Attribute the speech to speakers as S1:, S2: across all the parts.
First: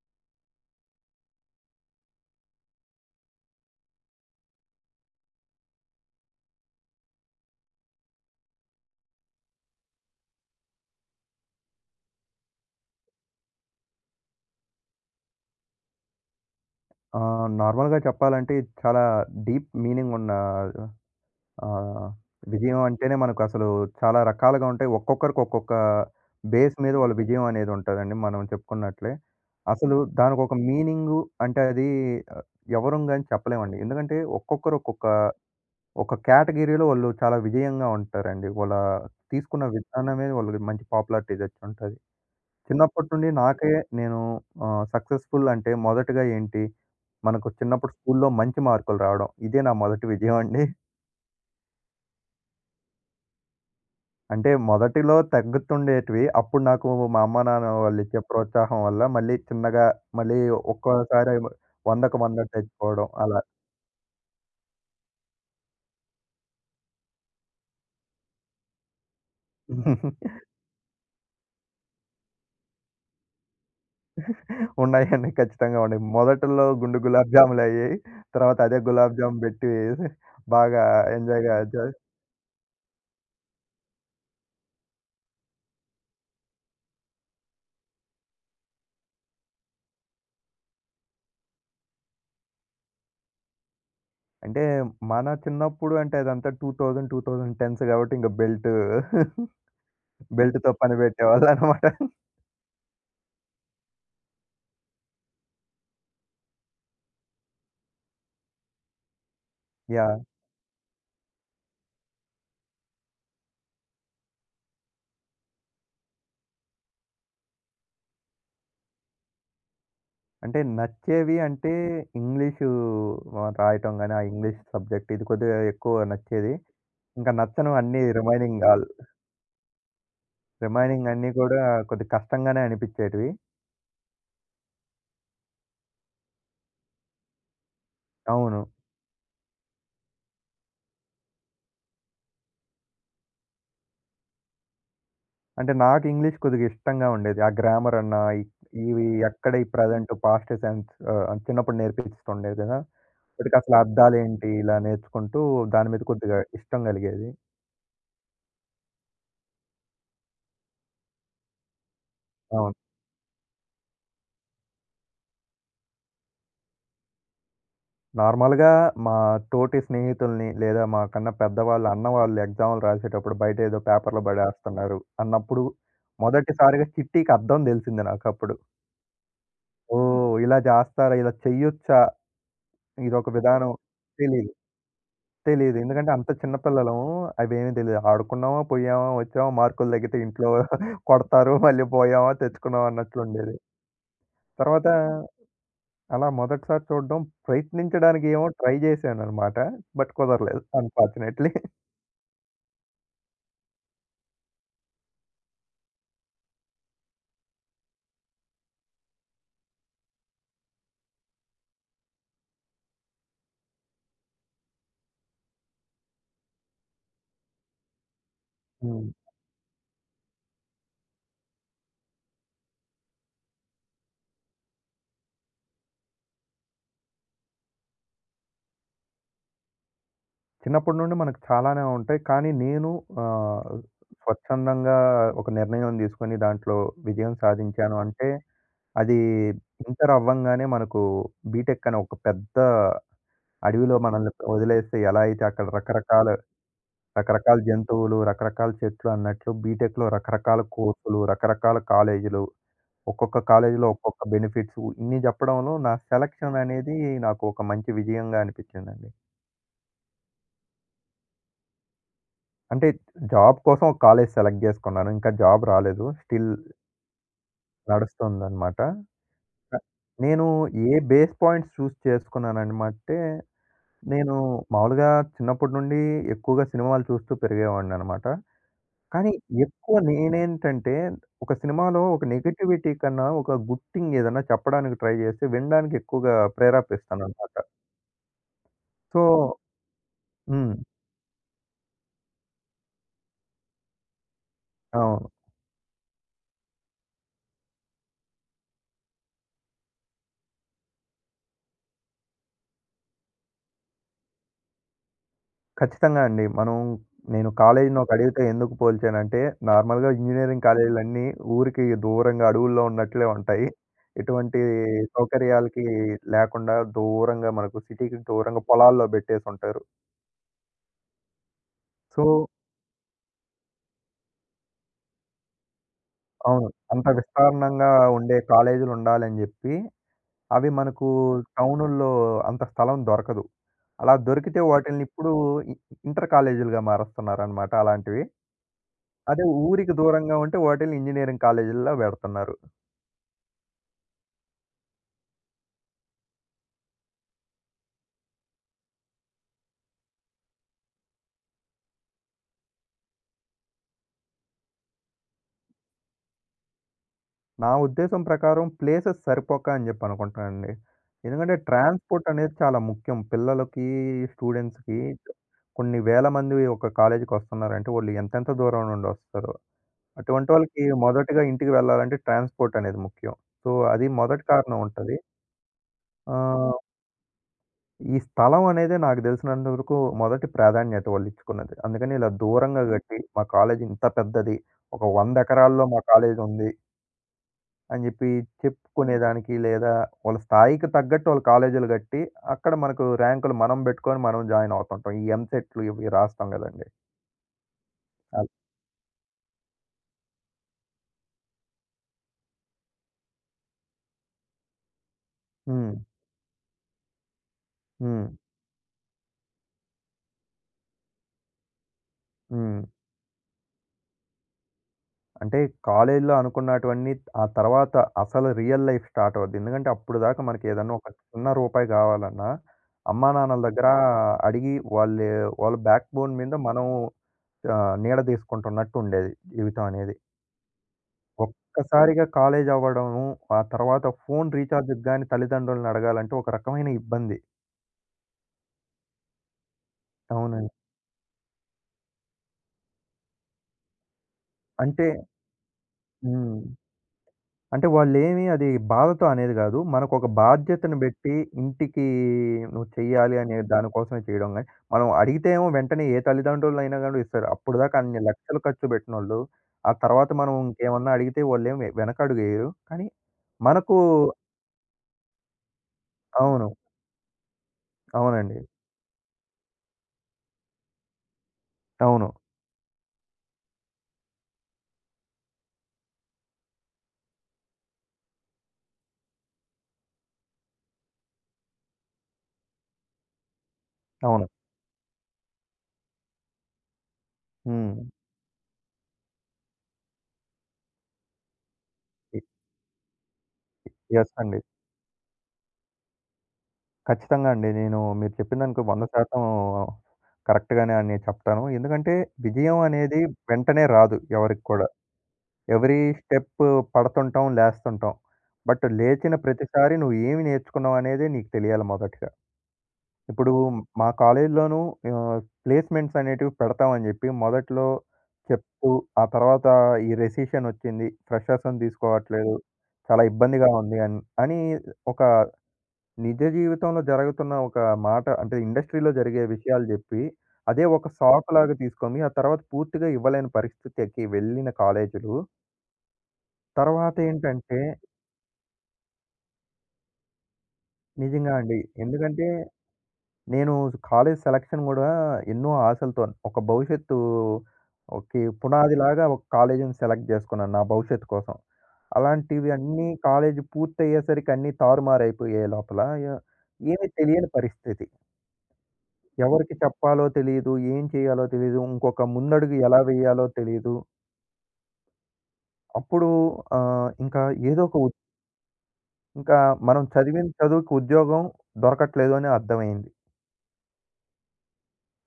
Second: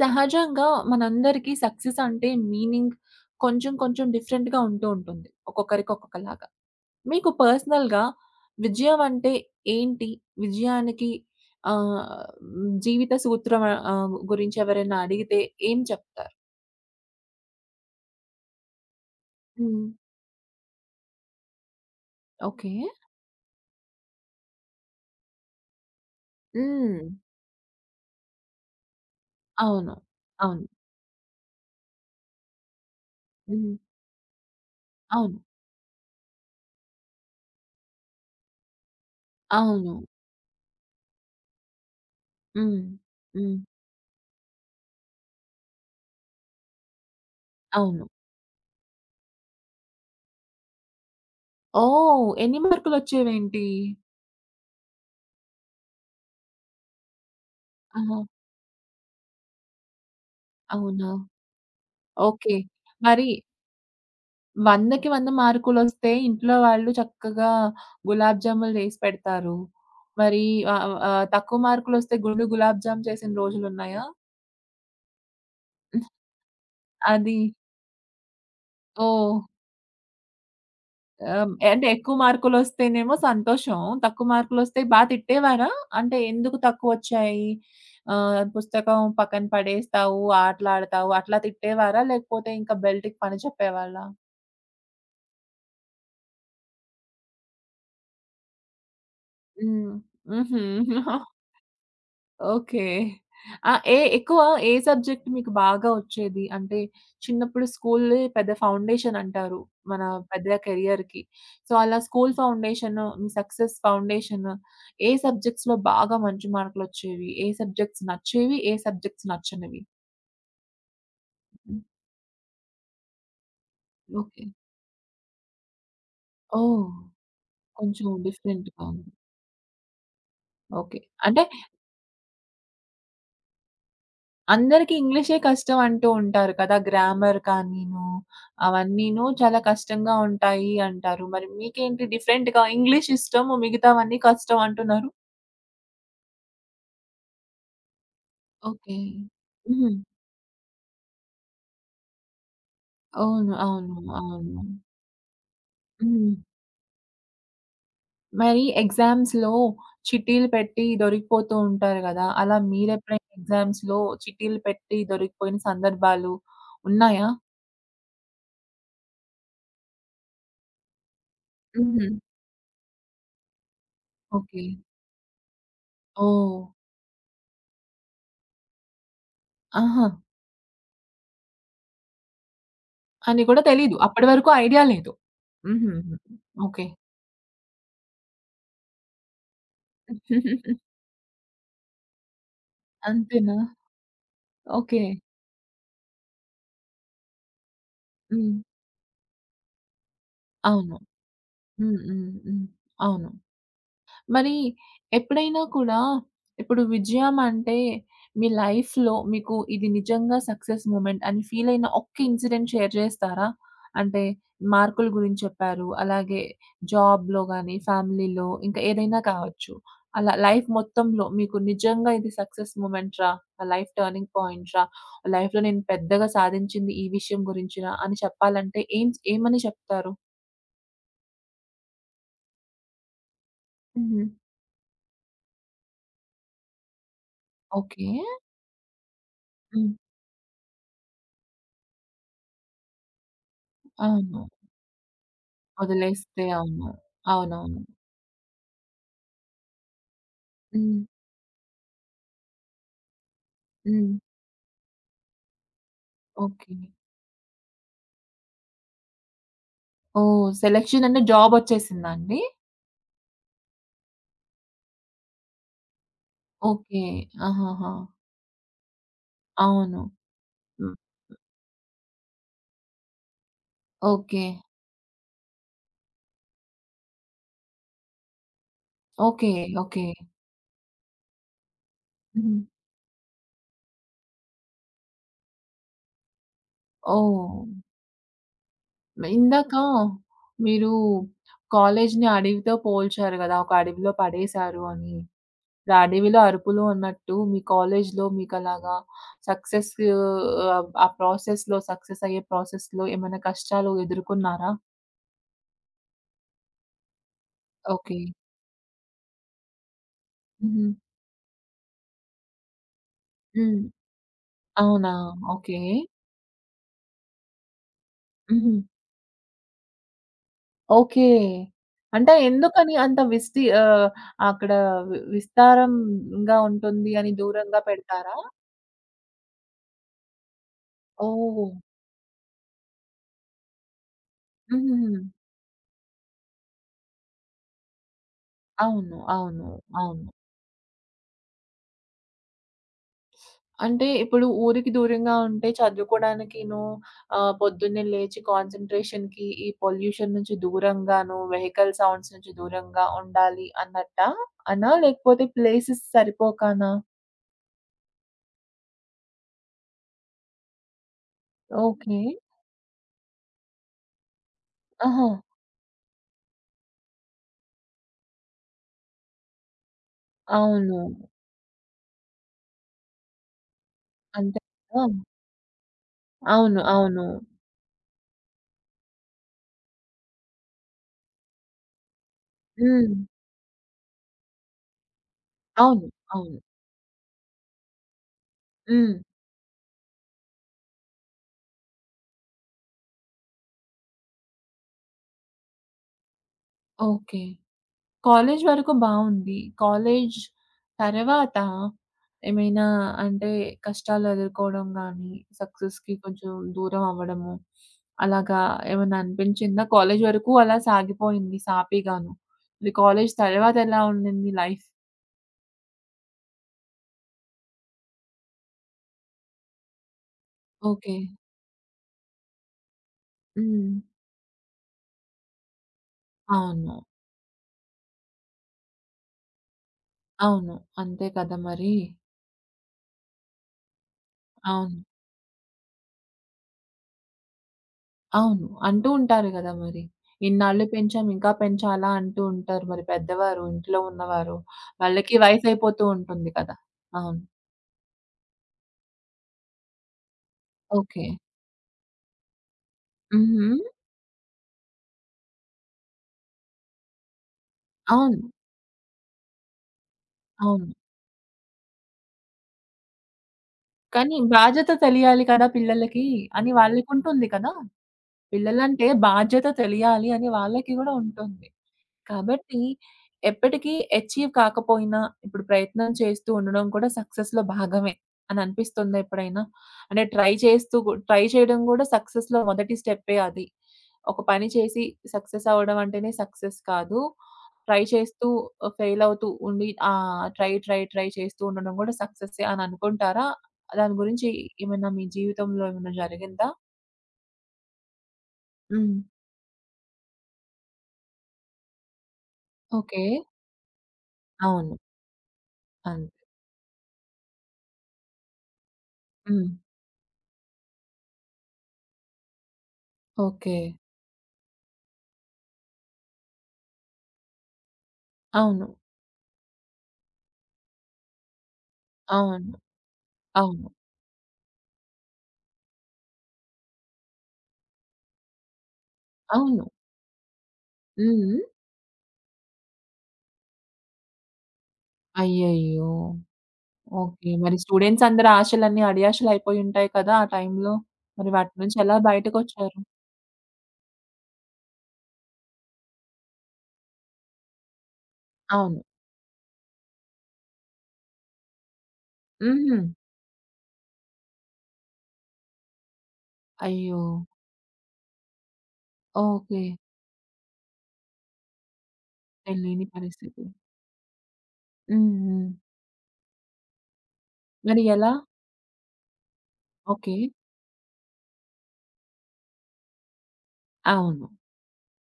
S1: సహజంగా మనందరికీ సక్సెస్ అంటే మీనింగ్ కొంచెం కొంచెం డిఫరెంట్‌గా ఉంటూ ఉంటుంది. ఒక్కొక్కరికి ఒక్కొక్కలాగా. మీకు పర్సనల్‌గా విజయం అంటే ఏంటి? విజయానికి ఆహ్, జీవిత సూత్రం గురించి ఎవరైనా అడిగితే ఏం చెప్తారు?
S2: నార్మల్‌గా చెప్పాలంటే ఇది చాలా డీప్
S1: హ్మ్.
S2: మీనింగ్ ఉన్న ఆహ్,
S1: ఓకే.
S2: విజయం అంటేనే మనకసలు చాలా రకాలుగా ఉంటాయి. ఒక్కొక్కరికి ఒక్కొక్క బేస్ మీద
S1: హ్మ్.
S2: వాళ్ళ విజయం అనేది ఉంటదండి మనం చెప్పుకున్నట్లే.
S1: అవును.
S2: అసలు దానికొక
S1: అవును.
S2: మీనింగు అంటే అది ఆహ్, ఎవరం గాని
S1: హ్మ్.
S2: చెప్పలేమండి. ఎందుకంటే ఒక్కొక్కరు ఒక్కొక్క
S1: అవును.
S2: ఒక కేటగిరీలో వాళ్ళు చాలా విజయంగా ఉంటారండి. వాళ్ళ తీసుకున్న
S1: అవును.
S2: విధానమే వాళ్ళకి మంచి పాపులారిటీ తెచ్చుంటది.
S1: హ్మ్.
S2: చిన్నప్పటి నుండి
S1: హ్మ్.
S2: నాకే నేను సక్సెస్‌ఫుల్ అంటే మొదటగా ఏంటి, మనకు చిన్నప్పుడు
S1: అవును.
S2: స్కూల్లో మంచి మార్కులు రావడం. ఇదే నా మొదటి విజయం అండి.
S1: ఓహ్! ఎన్ని మార్కులొచ్చేవేంటి?
S2: అంటే మొదటిలో తగ్గుతుండేటివి. అప్పుడు నాకు మా అమ్మ, నాన్న వాళ్ళు
S1: ఆహా!
S2: ఇచ్చే ప్రోత్సాహం వల్ల మళ్ళీ చిన్నగా మళ్ళీ
S1: అవునా!
S2: ఒక్కోసారి 100కి 100
S1: ఓకే.
S2: తెచ్చుకోవడం
S1: మరి
S2: అలా.
S1: 100కి 100 మార్కులొస్తే ఇంట్లో వాళ్ళు చక్కగా గులాబ్ జాములు చేసి పెడతారు. మరి ఆహ్, ఆహ్, ఆహ్, తక్కువ మార్కులొస్తే గుండు గులాబ్ జామ్ చేసిన రోజులున్నాయా?
S2: ఉన్నాయండి. ఖచ్చితంగా ఉన్నాయి. మొదట్లో గుండు గులాబ్
S1: అది
S2: జాములయ్యేయి. తర్వాత అదే గులాబ్
S1: ఓహ్!
S2: జామ్ పెట్టి బాగా ఎంజాయ్‌గా
S1: అంటే
S2: చే
S1: ఎక్కువ మార్కులొస్తేనేమో సంతోషం. తక్కువ మార్కులొస్తే బా తిట్టేవారా? అంటే ఎందుకు తక్కువొచ్చాయి? పుస్తకం పక్కన పడేస్తావు, ఆటలాడతావు అట్లా తిట్టేవారా? లేకపోతే ఇంకా బెల్ట్‌కి పని చెప్పేవాళ్ళా?
S2: అంటే మన చిన్నప్పుడు అంటే అదంతా 2000, 2010 కాబట్టి ఇంక బెల్ట్
S1: హ్మ్. హుహు.
S2: బెల్ట్‌తో పని పెట్టేవాళ్ళనమాట.
S1: ఓకే. ఆ! ఏ సబ్జెక్ట్ మీకు బాగా ఒచ్చేది? అంటే చిన్నప్పుడు స్కూలే పెద్ద ఫౌండేషన్ అంటారు. మన
S2: యాహ్!
S1: పెద్ద కెరియర్‌కి. సో, అలా స్కూల్ ఫౌండేషన్, మీ సక్సెస్ ఫౌండేషన్ ఏ సబ్జెక్ట్స్‌లో బాగా మంచి మార్కులొచ్చేవి? ఏ సబ్జెక్ట్స్ నచ్చేవి? ఏ సబ్జెక్ట్స్ నచ్చనివి?
S2: అంటే నచ్చేవి అంటే
S1: హ్మ్.
S2: ఇంగ్లీషు రాయటం గాని, ఆ
S1: ఓకే.
S2: ఇంగ్లీష్ సబ్జెక్ట్ ఇది కొద్దిగా ఎక్కువ నచ్చేది.
S1: ఓహ్!
S2: ఇంకా నచ్చనివి అన్నీ
S1: కొంచెం
S2: రిమైనింగ్
S1: డిఫరెంట్‌గా
S2: ఆల్
S1: ఉంది. ఓకే.
S2: రిమైనింగ్ అన్నీ
S1: అంటే
S2: కూడా కొద్దిగా కష్టంగానే అనిపించేటివి.
S1: అందరికి ఇంగ్లీషే కష్టం అంటూ ఉంటారు కదా! గ్రామర్ కానీను,
S2: అవును.
S1: అవన్నీను చాలా కష్టంగా ఉంటాయి అంటారు. మరి మీకేంటి డిఫరెంట్‌గా ఇంగ్లీష్ ఇష్టము, మిగతావన్నీ కష్టం అంటున్నారు?
S2: అంటే నాకు ఇంగ్లీష్ కొద్దిగా ఇష్టంగా ఉండేది. ఆ గ్రామర్ అన్నా, ఇ
S1: ఓకే.
S2: ఇవి ఎక్కడ ఈ
S1: హ్మ్.
S2: ప్రెజెంట్, పాస్ట్ సెన్స్ చిన్నప్పుడు నేర్పిస్తుండే కదా!
S1: అవును.
S2: అప్పటికి అసలు
S1: అవును.
S2: అద్దాలేంటి
S1: అవును.
S2: ఇలా నేర్చుకుంటూ దాని మీద
S1: హ్మ్.
S2: కొద్దిగా ఇష్టం కలిగేది.
S1: మరి ఎగ్జామ్స్‌లో చిట్టీలు పెట్టి దొరికిపోతూ ఉంటారు గదా! అలా
S2: అవును.
S1: మీరెప్పుడైనా ఎగ్జామ్స్‌లో చిట్టీలు పెట్టి దొరికిపోయిన సందర్భాలు ఉన్నాయా?
S2: నార్మల్‌గా మా తోటి స్నేహితుల్ని లేదా మాకన్నా పెద్దవాళ్ళు,
S1: హుహు.
S2: అన్నవాళ్ళు ఎగ్జామ్‌లు రాసేటప్పుడు బయట ఏదో పేపర్‌లో
S1: ఓకే.
S2: పడేస్తున్నారు అన్నప్పుడు
S1: ఓహ్!
S2: మొదటిసారిగా చిట్టీకి అర్థం తెలిసింది నాకప్పుడు.
S1: ఆహా!
S2: ఓహ్! ఇలా చేస్తారా? ఇలా చెయ్యొచ్చా? ఇదొక
S1: అని కూడా
S2: విధానం
S1: తెలీదు. అప్పటి వరకు
S2: తెలీదు.
S1: ఐడియా లేదు.
S2: తెలీదు.
S1: హుహు.
S2: ఎందుకంటే
S1: హుహు.
S2: అంత చిన్న
S1: ఓకే.
S2: పిల్లలము అవేమీ తెలీదు. ఆడుకున్నామా, పోయామా, వచ్చామా మార్కులు తగ్గితే ఇంట్లో కొడతారు. మళ్ళీ పోయామా, తెచ్చుకున్నాం అన్నట్లుండేది.
S1: అంతేనా?
S2: తర్వాత
S1: ఓకే.
S2: అలా మొదటిసారి చూడడం ప్రయత్నించడానికేమో
S1: హ్మ్.
S2: ట్రై జేశాననమాట. బట్ కుదరలేదు
S1: అవును.
S2: అన్‌ఫార్చునేట్‌లీ.
S1: హ్మ్. హ్మ్. హ్మ్. అవును. మరి ఎప్పుడైనా కూడా ఇప్పుడు విజయం అంటే మీ లైఫ్‌లో మీకు ఇది నిజంగా సక్సెస్ మూమెంట్ అని ఫీల్ అయిన ఒక్క ఇన్సిడెంట్ షేర్ చేస్తారా? అంటే మార్కుల గురించి చెప్పారు. అలాగే జాబ్‌లో గాని, ఫ్యామిలీలో ఇంకా
S2: హ్మ్.
S1: ఏదైనా కావచ్చు. అలా లైఫ్ మొత్తంలో మీకు నిజంగా ఇది సక్సెస్ మూమెంట్ రా! నా లైఫ్ టర్నింగ్ పాయింట్ రా! లైఫ్‌లో నేను పెద్దగా సాధించింది ఈ విషయం గురించి రా! అని చెప్పాలంటే ఏమని చెప్తారు?
S2: చిన్నప్పటి నుండి మనకు చాలానే ఉంటాయి. కానీ నేను ఆహ్,
S1: హుహు.
S2: స్వచ్ఛందంగా ఒక నిర్ణయం తీసుకొని దాంట్లో విజయం సాధించాను
S1: ఓకే.
S2: అంటే, అది
S1: హ్మ్.
S2: ఇంటర్ అవ్వంగానే మనకు బీటెక్ అనే ఒక పెద్ద అడవిలో మనల్ని
S1: అవును.
S2: వదిలేస్తే ఎలా అయితే అక్కడ రకరకాల
S1: వదిలేస్తే అవును.
S2: రకరకాల
S1: అవునవును.
S2: జంతువులు, రకరకాల చెట్లు అన్నట్లు బీటెక్‌లో రకరకాల
S1: హ్మ్.
S2: కోర్సులు, రకరకాల కాలేజీలు ఒక్కొక్క కాలేజీలో
S1: హ్మ్.
S2: ఒక్కొక్క బెనిఫిట్స్ ఇన్ని చెప్పడంలో నా సెలక్షన్
S1: ఓకే.
S2: అనేది నాకు ఒక మంచి విజయంగా అనిపించిందండి.
S1: ఓహ్! సెలక్షన్ అంటే జాబొచ్చేసిందా అండి?
S2: అంటే జాబ్ కోసం ఒక కాలేజ్ సెలెక్ట్ చేసుకున్నాను. ఇంకా జాబ్ రాలేదు. Still
S1: okay. ఆహాహా!
S2: నడుస్తుందనమాట. క
S1: అవును.
S2: నేను ఏ
S1: హ్మ్.
S2: బేస్ పాయింట్స్ చూస్ చేసుకున్నాననమాటే నేను
S1: ఓకే.
S2: మామూలుగా చిన్నప్పటి నుండి ఎక్కువగా సినిమాలు చూస్తూ పెరిగేవాడిననమాట. కానీ
S1: ఓకే.
S2: ఎక్కువ
S1: ఓకే.
S2: నేనేంటంటే ఒక సినిమాలో ఒక
S1: హ్మ్.
S2: నెగటివిటీ కన్నా ఒక గుడ్ థింగ్ ఏదన్నా చెప్పడానికి ట్రై చేసి వినడానికి ఎక్కువగా ప్రేరేపిస్తాననమాట.
S1: ఓహ్!
S2: సో
S1: ఇందాక
S2: హ్మ్.
S1: మీరు కాలేజిని అడవితో పోల్చారు గదా! ఒక అడవిలో పడేశారు అని.
S2: అవును.
S1: ఇప్పుడు ఆ అడవిలో అరుపులు అన్నట్టు మీ కాలేజిలో మీకలాగా సక్సెస్ ఆ ప్రాసెస్‌లో సక్సెస్ అయ్యే ప్రాసెస్‌లో ఏమైనా కష్టాలు ఎదుర్కొన్నారా?
S2: ఖచ్చితంగా అండి. మనం నేను కాలేజీని ఒక
S1: ఓకే.
S2: అడవితో ఎందుకు పోల్చానంటే, నార్మల్‌గా ఇంజినీరింగ్
S1: హుహు.
S2: కాలేజీలన్నీ ఊరికి దూరంగా అడవుల్లో ఉన్నట్లే ఉంటాయి.
S1: హ్మ్.
S2: ఎటువంటి
S1: అవునా? ఓకే.
S2: సౌకర్యాలకి లేకుండా దూరంగా మనకు సిటీకి దూరంగా
S1: హుహు.
S2: పొలాల్లో బెట్టేసుంటారు.
S1: ఓకే.
S2: సో
S1: అంటే ఎందుకని అక్కడ విస్తారంగా
S2: అవును. అంత
S1: ఉంటుంది అని దూరంగా
S2: విస్తారణంగా
S1: పెడతారా?
S2: ఉండే కాలేజీలుండాలని జెప్పి, అవి మనకు
S1: ఓహ్!
S2: టౌనుల్లో అంత స్థలం దొరకదు. అలా దొరికితే వాటిల్ని
S1: హుహుహు.
S2: ఇప్పుడు ఇ ఇంటర్ కాలేజీలుగా మారుస్తున్నారనమాట అలాంటివి.
S1: అవును.
S2: అదే
S1: అవును.
S2: ఊరికి
S1: అవును.
S2: దూరంగా ఉంటే వాటిల్ని ఇంజినీరింగ్ కాలేజీల్లో పెడుతున్నారు.
S1: అంటే ఇప్పుడు ఊరికి దూరంగా ఉంటే చదువుకోడానికిను పొద్దున్నే లేచి కాన్సంట్రేషన్‌కి ఈ పొల్యూషన్ నుంచి దూరంగాను, వెహికల్ సౌండ్స్ నుంచి దూరంగా ఉండాలి అన్నట్టా అనా? లేకపోతే ప్లేసెస్ సరిపోకనా?
S2: నా ఉద్దేశం ప్రకారం ప్లేసెస్ సరిపోక అని చెప్పి అనుకుంటానండి. ఎందుకంటే
S1: ఓకే.
S2: ట్రాన్స్‌పోర్ట్ అనేది చాలా ముఖ్యం. పిల్లలకి, స్టూడెంట్స్‌కి
S1: ఆహా!
S2: కొన్ని వేల మంది ఒక కాలేజీకి వస్తున్నారంటే వాళ్ళు ఎంతెంత దూరం నుండి వస్తారు. అటువంటి వాళ్ళకి
S1: అవును.
S2: మొదటగా ఇంటికి వెళ్ళాలంటే ట్రాన్స్‌పోర్ట్ అనేది ముఖ్యం. సో, అది మొదటి
S1: అంతే
S2: కారణం
S1: కదా!
S2: ఉంటది. ఆహ్
S1: అవును. అవును.
S2: ఈ స్థలం అనేదే నాకు తెలిసినంత వరకు మొదటి ప్రాధాన్యత వాళ్ళు ఇచ్చుకున్నది. అందుకని ఇలా దూరంగా హ్మ్.
S1: హ్మ్.
S2: కట్టి మా కాలేజ్ ఇంత పెద్దది. ఒక 100 ఎకరాల్లో మా
S1: అవును.
S2: కాలేజ్
S1: అవును.
S2: ఉంది అని చెప్పి
S1: హ్మ్.
S2: చెప్పుకునేదానికి లేదా వాళ్ళ స్థాయికి తగ్గట్టు వాళ్ళు కాలేజీలు కట్టి అక్కడ మనకు ర్యాంకులు మనం పెట్టుకొని మనం జాయిన్ అవుతుంటాం. ఈ ఎంసెట్‌లు ఇవి రాస్తాం కదండీ!
S1: ఓకే.
S2: అల్
S1: కాలేజి వరకు బావుంది. కాలేజి తర్వాత ఏమైనా అంటే కష్టాలు ఎదుర్కోవడం గానీ,
S2: హ్మ్.
S1: సక్సెస్‌కి కొంచెం దూరం అవ్వడము,
S2: హ్మ్.
S1: అలాగా ఏమన్నా అనిపించిందా? కాలేజి వరకు అలా సాగిపోయింది సాఫీగాను.
S2: హ్మ్.
S1: మరి కాలేజి తర్వాత ఎలా ఉండింది లైఫ్?
S2: అంటే కాలేజీలో అనుకున్నటువన్నీ ఆ తర్వాత అసలు రియల్ లైఫ్ స్టార్ట్ అవుద్ది. ఎందుకంటే అప్పటిదాకా మనకి ఏదన్నా ఒక
S1: ఓకే.
S2: చిన్న రూపాయి గావాలన్నా అమ్మానాన్నల దగ్గర
S1: హ్మ్.
S2: అడిగి వాళ్ళే వాళ్ళ బ్యాక్ బోన్ మీద మనం
S1: అవును.
S2: నీడ తీసుకుంటున్నట్టు ఉండేది జీవితం అనేది.
S1: అవును. అంతే కదా మరి!
S2: ఒక్కసారిగా కాలేజీ అవ్వడము, ఆ తర్వాత ఫోను
S1: అవును.
S2: రీచార్జ్‌కి గాని తల్లిదండ్రులను అడగాలంటే ఒక రకమైన ఇబ్బంది.
S1: అవును. అంటూ ఉంటారు గదా! మరి.
S2: అవునండి.
S1: ఇన్నాళ్ళు పెంచాం ఇంకా పెంచాలా అంటూ ఉంటారు. మరి పెద్దవారు, ఇంట్లో ఉన్నవారు.
S2: అంటే
S1: వాళ్ళకి వయసయిపోతూ ఉంటుంది
S2: హ్మ్.
S1: కదా! అవును.
S2: అంటే వాళ్ళేమి అది బాధతో అనేది గాదు. మనకొక బాధ్యతను
S1: ఓకే.
S2: బెట్టి ఇంటికి నువ్వు చెయ్యాలి అనే
S1: హుహు.
S2: దానికోసమే చేయడం గాని, మనం అడిగితే ఏమో వెంటనే ఏ తల్లిదండ్రులైనా గాని ఇస్తారు. అప్పటిదాకా అన్ని
S1: అవును.
S2: లక్షలు ఖర్చు బెట్టినోళ్ళు, ఆ తర్వాత మనం
S1: అవును.
S2: ఇంకేమన్నా అడిగితే వాళ్ళేమి వెనకడుగేయరు. కానీ మనకు
S1: కానీ బాధ్యత తెలియాలి కదా పిల్లలకి
S2: అవును.
S1: అని వాళ్ళకుంటుంది కదా!
S2: అవునండి.
S1: పిల్లలంటే బాధ్యత తెలియాలి అని వాళ్ళకి గూడా ఉంటుంది.
S2: అవును.
S1: కాబట్టి ఎప్పటికీ అచీవ్ కాకపోయినా, ఇప్పుడు ప్రయత్నం చేస్తూ ఉండడం కూడా సక్సెస్‌లో భాగమే అని అనిపిస్తుందా ఎప్పుడైనా? అంటే ట్రై చేస్తూ గు ట్రై చేయడం కూడా సక్సెస్‌లో మొదటి స్టెప్పే అది. ఒక
S2: అవును.
S1: పని చేసి సక్సెస్ అవ్వడం అంటేనే సక్సెస్ కాదు.
S2: హ్మ్.
S1: ట్రై చేస్తూ ఫెయిల్ అవుతూ ఉండి ట్రై, ట్రై, ట్రై చేస్తూ ఉండడం కూడా
S2: ఎ
S1: సక్సెస్సే అని అనుకుంటారా? దాని
S2: యెస్
S1: గురించి
S2: అండి.
S1: మీ జీవితంలో ఏమైనా జరిగిందా?
S2: ఖచ్చితంగా అండి. నేను మీరు చెప్పిన దానికి
S1: హ్మ్.
S2: 100% కరెక్ట్‌గానే అని చెప్తాను. ఎందుకంటే విజయం అనేది
S1: ఓకే.
S2: వెంటనే రాదు ఎవరికి కూడా.
S1: అవును.
S2: ఎవ్రీ
S1: అంతే.
S2: స్టెప్ పడుతుంటాం, లేస్తుంటాం. బట్ లేచిన
S1: హ్మ్.
S2: ప్రతిసారి నువ్వు ఏమి నేర్చుకున్నావు అనేదే నీకు తెలియాలి మొదటగా. ఇప్పుడు
S1: ఓకే.
S2: మా కాలేజీలోనూ ప్లేస్‌మెంట్స్ అనేటివి పెడతామని జెప్పి మొదట్లో
S1: అవును.
S2: చెప్తూ, ఆ తర్వాత ఈ రెసిషన్ వచ్చింది. ఫ్రెషర్స్‌ని తీసుకోవట్లేదు.
S1: అవును.
S2: చాలా ఇబ్బందిగా
S1: అవును.
S2: ఉంది అని, అని ఒక నిజ జీవితంలో జరుగుతున్న ఒక మాట అంటే ఇండస్ట్రీలో జరిగే
S1: అవును.
S2: విషయాలు జెప్పి, అదే ఒక
S1: హ్మ్.
S2: సాకులాగా తీసుకొని, ఆ తర్వాత పూర్తిగా ఇవ్వలేని పరిస్థితికి వెళ్ళిన కాలేజీలు
S1: అయ్యయ్యో!
S2: తర్వాత
S1: ఓకే. మరి
S2: ఏంటంటే
S1: స్టూడెంట్స్ అందరి ఆశలన్నీ అడియాశలయిపోయుంటాయి కదా! ఆ టైంలో. మరి
S2: నిజంగా
S1: వాటి
S2: అండి.
S1: నుంచి ఎలా
S2: ఎందుకంటే
S1: బయటకొచ్చారు?
S2: నేను కాలేజ్ సెలక్షన్ గూడా ఎన్నో ఆశలతో ఒక భవిష్యత్తు ఓకే.
S1: అవును.
S2: పునాదిలాగా ఒక కాలేజీని సెలెక్ట్ జేసుకున్నాను నా భవిష్యత్తు కోసం. అలాంటివి
S1: హుహు.
S2: అన్నీ కాలేజీ పూర్తయ్యేసరికి అన్నీ తారుమారయిపోయే లోపల య ఏమీ
S1: అయ్యో!
S2: తెలియని పరిస్థితి. ఎవరికి
S1: ఓకే.
S2: చెప్పాలో తెలీదు. ఏం చేయాలో తెలీదు. ఇంకొక ముందడుగు ఎలా
S1: తెలియని
S2: వేయాలో
S1: పరిస్థితి.
S2: తెలీదు.
S1: హ్మ్. హ్మ్.
S2: అప్పుడు ఇంకా ఏదో ఒక
S1: మరి
S2: ఉ
S1: ఎలా?
S2: ఇంకా మనం
S1: ఓకే.
S2: చదివిన చదువుకి ఉద్యోగం దొరకట్లేదు అని అర్థమైంది.
S1: అవును.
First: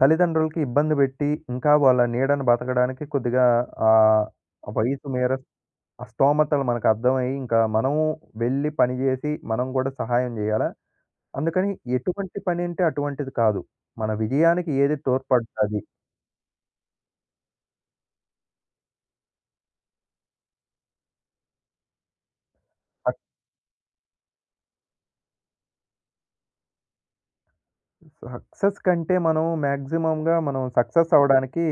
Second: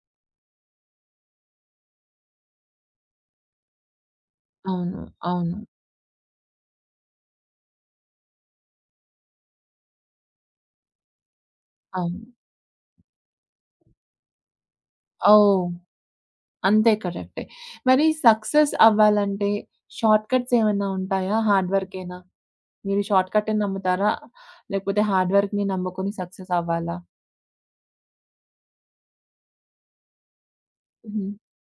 S2: తల్లిదండ్రులకి ఇబ్బంది పెట్టి, ఇంకా వాళ్ళ నీడన బతకడానికి కొద్దిగా ఆహ్,
S1: అవును.
S2: వయసు మేర
S1: అవును.
S2: ఆ స్తోమతలు మనకు అర్థమయ్యి, ఇంకా మనము వెళ్లి పని జేసి, మనం గూడా సహాయం జేయాలా? అందుకని
S1: అవును.
S2: ఎటువంటి పని అంటే అటువంటిది కాదు. మన విజయానికి ఏది
S1: ఓహ్!
S2: తోడ్పడుతది.
S1: అంతే కరెక్టే. మరి సక్సెస్ అవ్వాలంటే షార్ట్ కట్స్ ఏమన్నా ఉంటాయా? హార్డ్ వర్కేనా? మీరు
S2: సక్
S1: షార్ట్ కట్‌ని నమ్ముతారా? లేకపోతే హార్డ్ వర్క్‌ని నమ్ముకొని సక్సెస్ అవ్వాలా?
S2: సక్సెస్ కంటే మనం మాక్సిమమ్‌గా మనం సక్సెస్
S1: హుహు.
S2: అవ్వడానికి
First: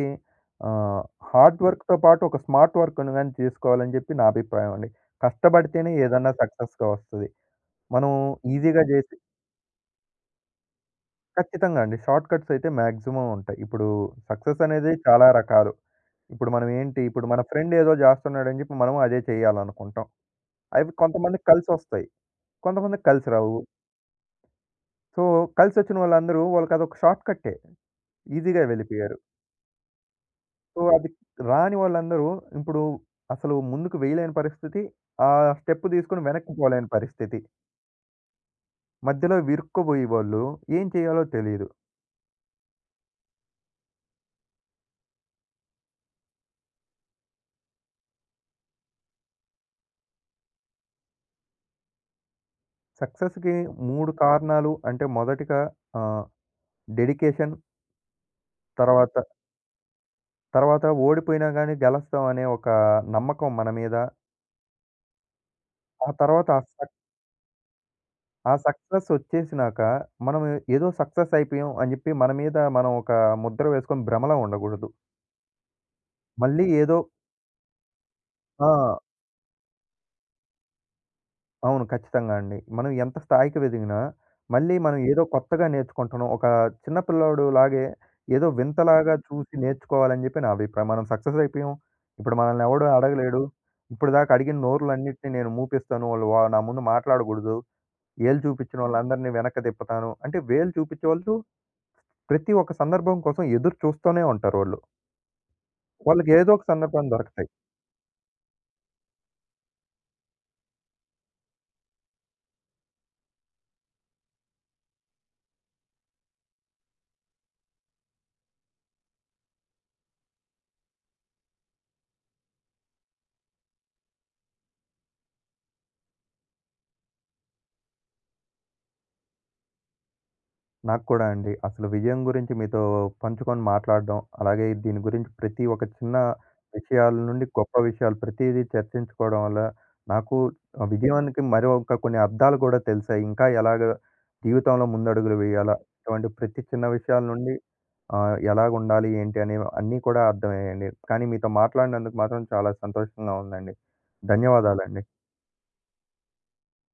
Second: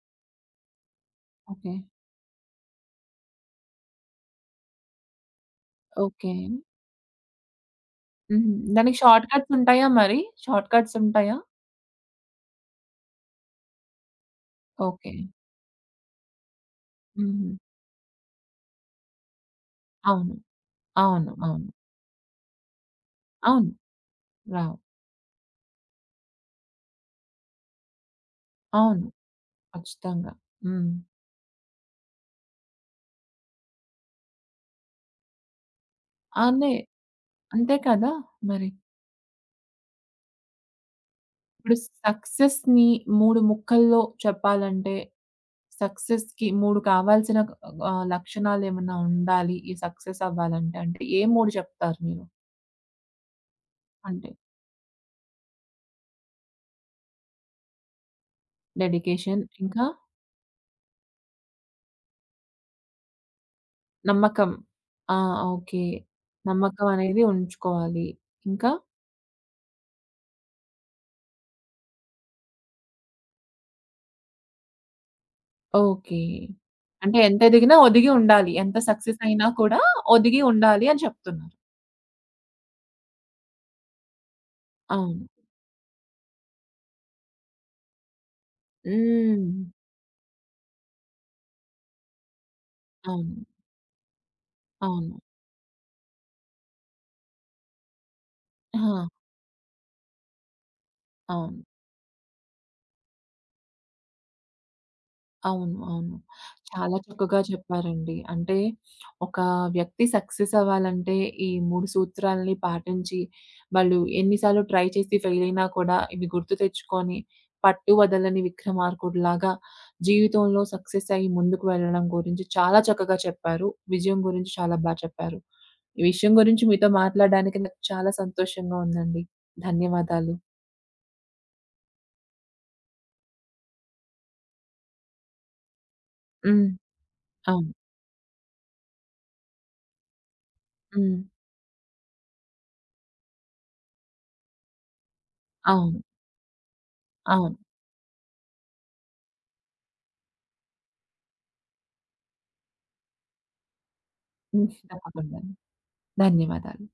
S2: ఆహ్, హార్డ్
S1: ఓకే.
S2: వర్క్‌తో పాటు ఒక స్మార్ట్ వర్క్‌ను గాని చేసుకోవాలని జెప్పి నా అభిప్రాయం అండి. కష్టపడితేనే ఏదన్నా
S1: ఓకే.
S2: సక్సెస్‌గా వస్తది. మనం
S1: హుహు.
S2: ఈజీగా
S1: దానికి
S2: జేసి
S1: షార్ట్ కట్స్ ఉంటాయా మరి? షార్ట్ కట్స్ ఉంటాయా?
S2: ఖచ్చితంగా అండి. షార్ట్ కట్స్ అయితే మాక్సిమం ఉంటాయి. ఇప్పుడు సక్సెస్ అనేది
S1: ఓకే.
S2: చాలా రకాలు. ఇప్పుడు మనం ఏంటి, ఇప్పుడు మన
S1: హుహు.
S2: ఫ్రెండ్ ఏదో జేస్తున్నాడని జెప్పి మనం అదే చేయాలనుకుంటాం.
S1: అవును.
S2: అవి
S1: అవును.
S2: కొంతమందికి
S1: అవును.
S2: కలిసొస్తాయి. కొంతమందికి కలిసి రావు.
S1: అవును. రావు.
S2: సో, కలిసొచ్చిన వాళ్ళందరూ వాళ్ళకదొక షార్ట్ కట్టే. ఈజీగా
S1: అవును.
S2: వెళ్ళిపోయారు.
S1: ఖచ్చితంగా.
S2: సో,
S1: హ్మ్.
S2: అది రాని వాళ్ళందరూ ఇప్పుడు అసలు ముందుకు వేయలేని పరిస్థితి, ఆ స్టెప్ తీసుకొని వెనక్కి
S1: అదే.
S2: పోలేని పరిస్థితి.
S1: అంతే కదా! మరి.
S2: మధ్యలో ఇరుక్కుబోయే వాళ్ళు ఏం చేయాలో తెలీదు.
S1: ఇప్పుడు సక్సెస్‌ని 3 ముక్కల్లో చెప్పాలంటే, సక్సెస్‌కి 3 కావాల్సిన లక్షణాలేమన్నా ఉండాలి. ఈ సక్సెస్ అవ్వాలంటే అంటే ఏ 3 చెప్తారు మీరు?
S2: సక్సెస్‌కి 3
S1: అంటే
S2: కారణాలు అంటే మొదటిగా ఆహ్, డెడికేషన్ తర్వాత,
S1: డెడికేషన్ ఇంకా?
S2: తర్వాత ఓడిపోయినా గాని గెలుస్తాం అనే ఒక నమ్మకం మన మీద.
S1: నమ్మకం. ఆ! ఓకే.
S2: ఆ తర్వాత
S1: నమ్మకం అనేది ఉంచుకోవాలి.
S2: ఆ
S1: ఇంకా?
S2: సక్సెస్ ఒచ్చేసినాక మనం ఏదో సక్సెస్ అయిపోయాం అని జెప్పి మన మీద మనం ఒక ముద్ర వేసుకొని భ్రమలో ఉండగూడదు.
S1: ఓకే.
S2: మళ్ళీ ఏదో
S1: అంటే ఎంత ఎదిగినా ఒదిగి ఉండాలి.
S2: ఆ!
S1: ఎంత సక్సెస్ అయినా కూడా ఒదిగి ఉండాలి అని చెప్తున్నారు.
S2: అవును. ఖచ్చితంగా అండి. మనం ఎంత స్థాయికి వెదిగినా, మళ్ళీ మనం ఏదో
S1: అవును.
S2: కొత్తగా నేర్చుకుంటున్నాం. ఒక చిన్న పిల్లోడులాగే ఏదో వింతలాగా
S1: హ్మ్.
S2: చూసి నేర్చుకోవాలని జెప్పి నా అభిప్రాయం. మనం సక్సెస్ అయిపోయాం. ఇప్పుడు మనల్ని ఎవడు
S1: అవును.
S2: అడగలేడు. ఇప్పటిదాకా అడిగిన
S1: అవును.
S2: నోరులన్నిటిని నేను మూపిస్తాను. వాళ్ళు వా నా ముందు మాట్లాడగూడదు. ఏళ్ళు
S1: ఆ!
S2: చూపించినోళ్ళందరిని వెనక్కి తిప్పుతాను. అంటే వేలు చూపించేవాళ్ళు
S1: అవును.
S2: ప్రతి ఒక్క సందర్భం కోసం ఎదురు చూస్తూనే ఉంటారోళ్ళు.
S1: అవును. అవును.
S2: వాళ్ళకి ఏదో ఒక
S1: చాలా
S2: సందర్భం
S1: చక్కగా
S2: దొరకతాయి.
S1: చెప్పారండి. అంటే ఒక వ్యక్తి సక్సెస్ అవ్వాలంటే ఈ 3 సూత్రాల్ని పాటించి, వాళ్ళు ఎన్ని సార్లు ట్రై చేసి ఫెయిల్ అయినా కూడా ఇవి గుర్తు తెచ్చుకొని, పట్టు వదలని విక్రమార్కుడిలాగా జీవితంలో సక్సెస్ అయ్యి ముందుకు వెళ్ళడం గురించి చాలా చక్కగా చెప్పారు. విజయం గురించి చాలా బా చెప్పారు. ఈ విషయం గురించి మీతో మాట్లాడడానికి నాకు చాలా సంతోషంగా ఉందండి. ధన్యవాదాలు.
S2: నాకు కూడా అండి. అసలు విజయం గురించి మీతో పంచుకొని మాట్లాడడం, అలాగే దీని గురించి ప్రతి ఒక చిన్న
S1: హ్మ్.
S2: విషయాల నుండి
S1: అవును.
S2: గొప్ప విషయాలు ప్రతీదీ చర్చించుకోవడం వల్ల నాకు
S1: హ్మ్.
S2: విజయానికి మరో ఇంకా కొన్ని అర్థాలు కూడా తెలిసాయి. ఇంకా ఎలాగా జీవితంలో ముందడుగులు వేయాలా?
S1: అవును.
S2: ఇటువంటి ప్రతి చిన్న విషయాల నుండి
S1: అవును.
S2: ఎలాగుండాలి? ఏంటి? అనేవి అన్నీ కూడా అర్థమయ్యాయండి. కానీ మీతో మాట్లాడినందుకు మాత్రం చాలా సంతోషంగా ఉందండి.
S1: హ్మ్.
S2: ధన్యవాదాలండి.
S1: తప్పకుండా. ధన్యవాదాలు.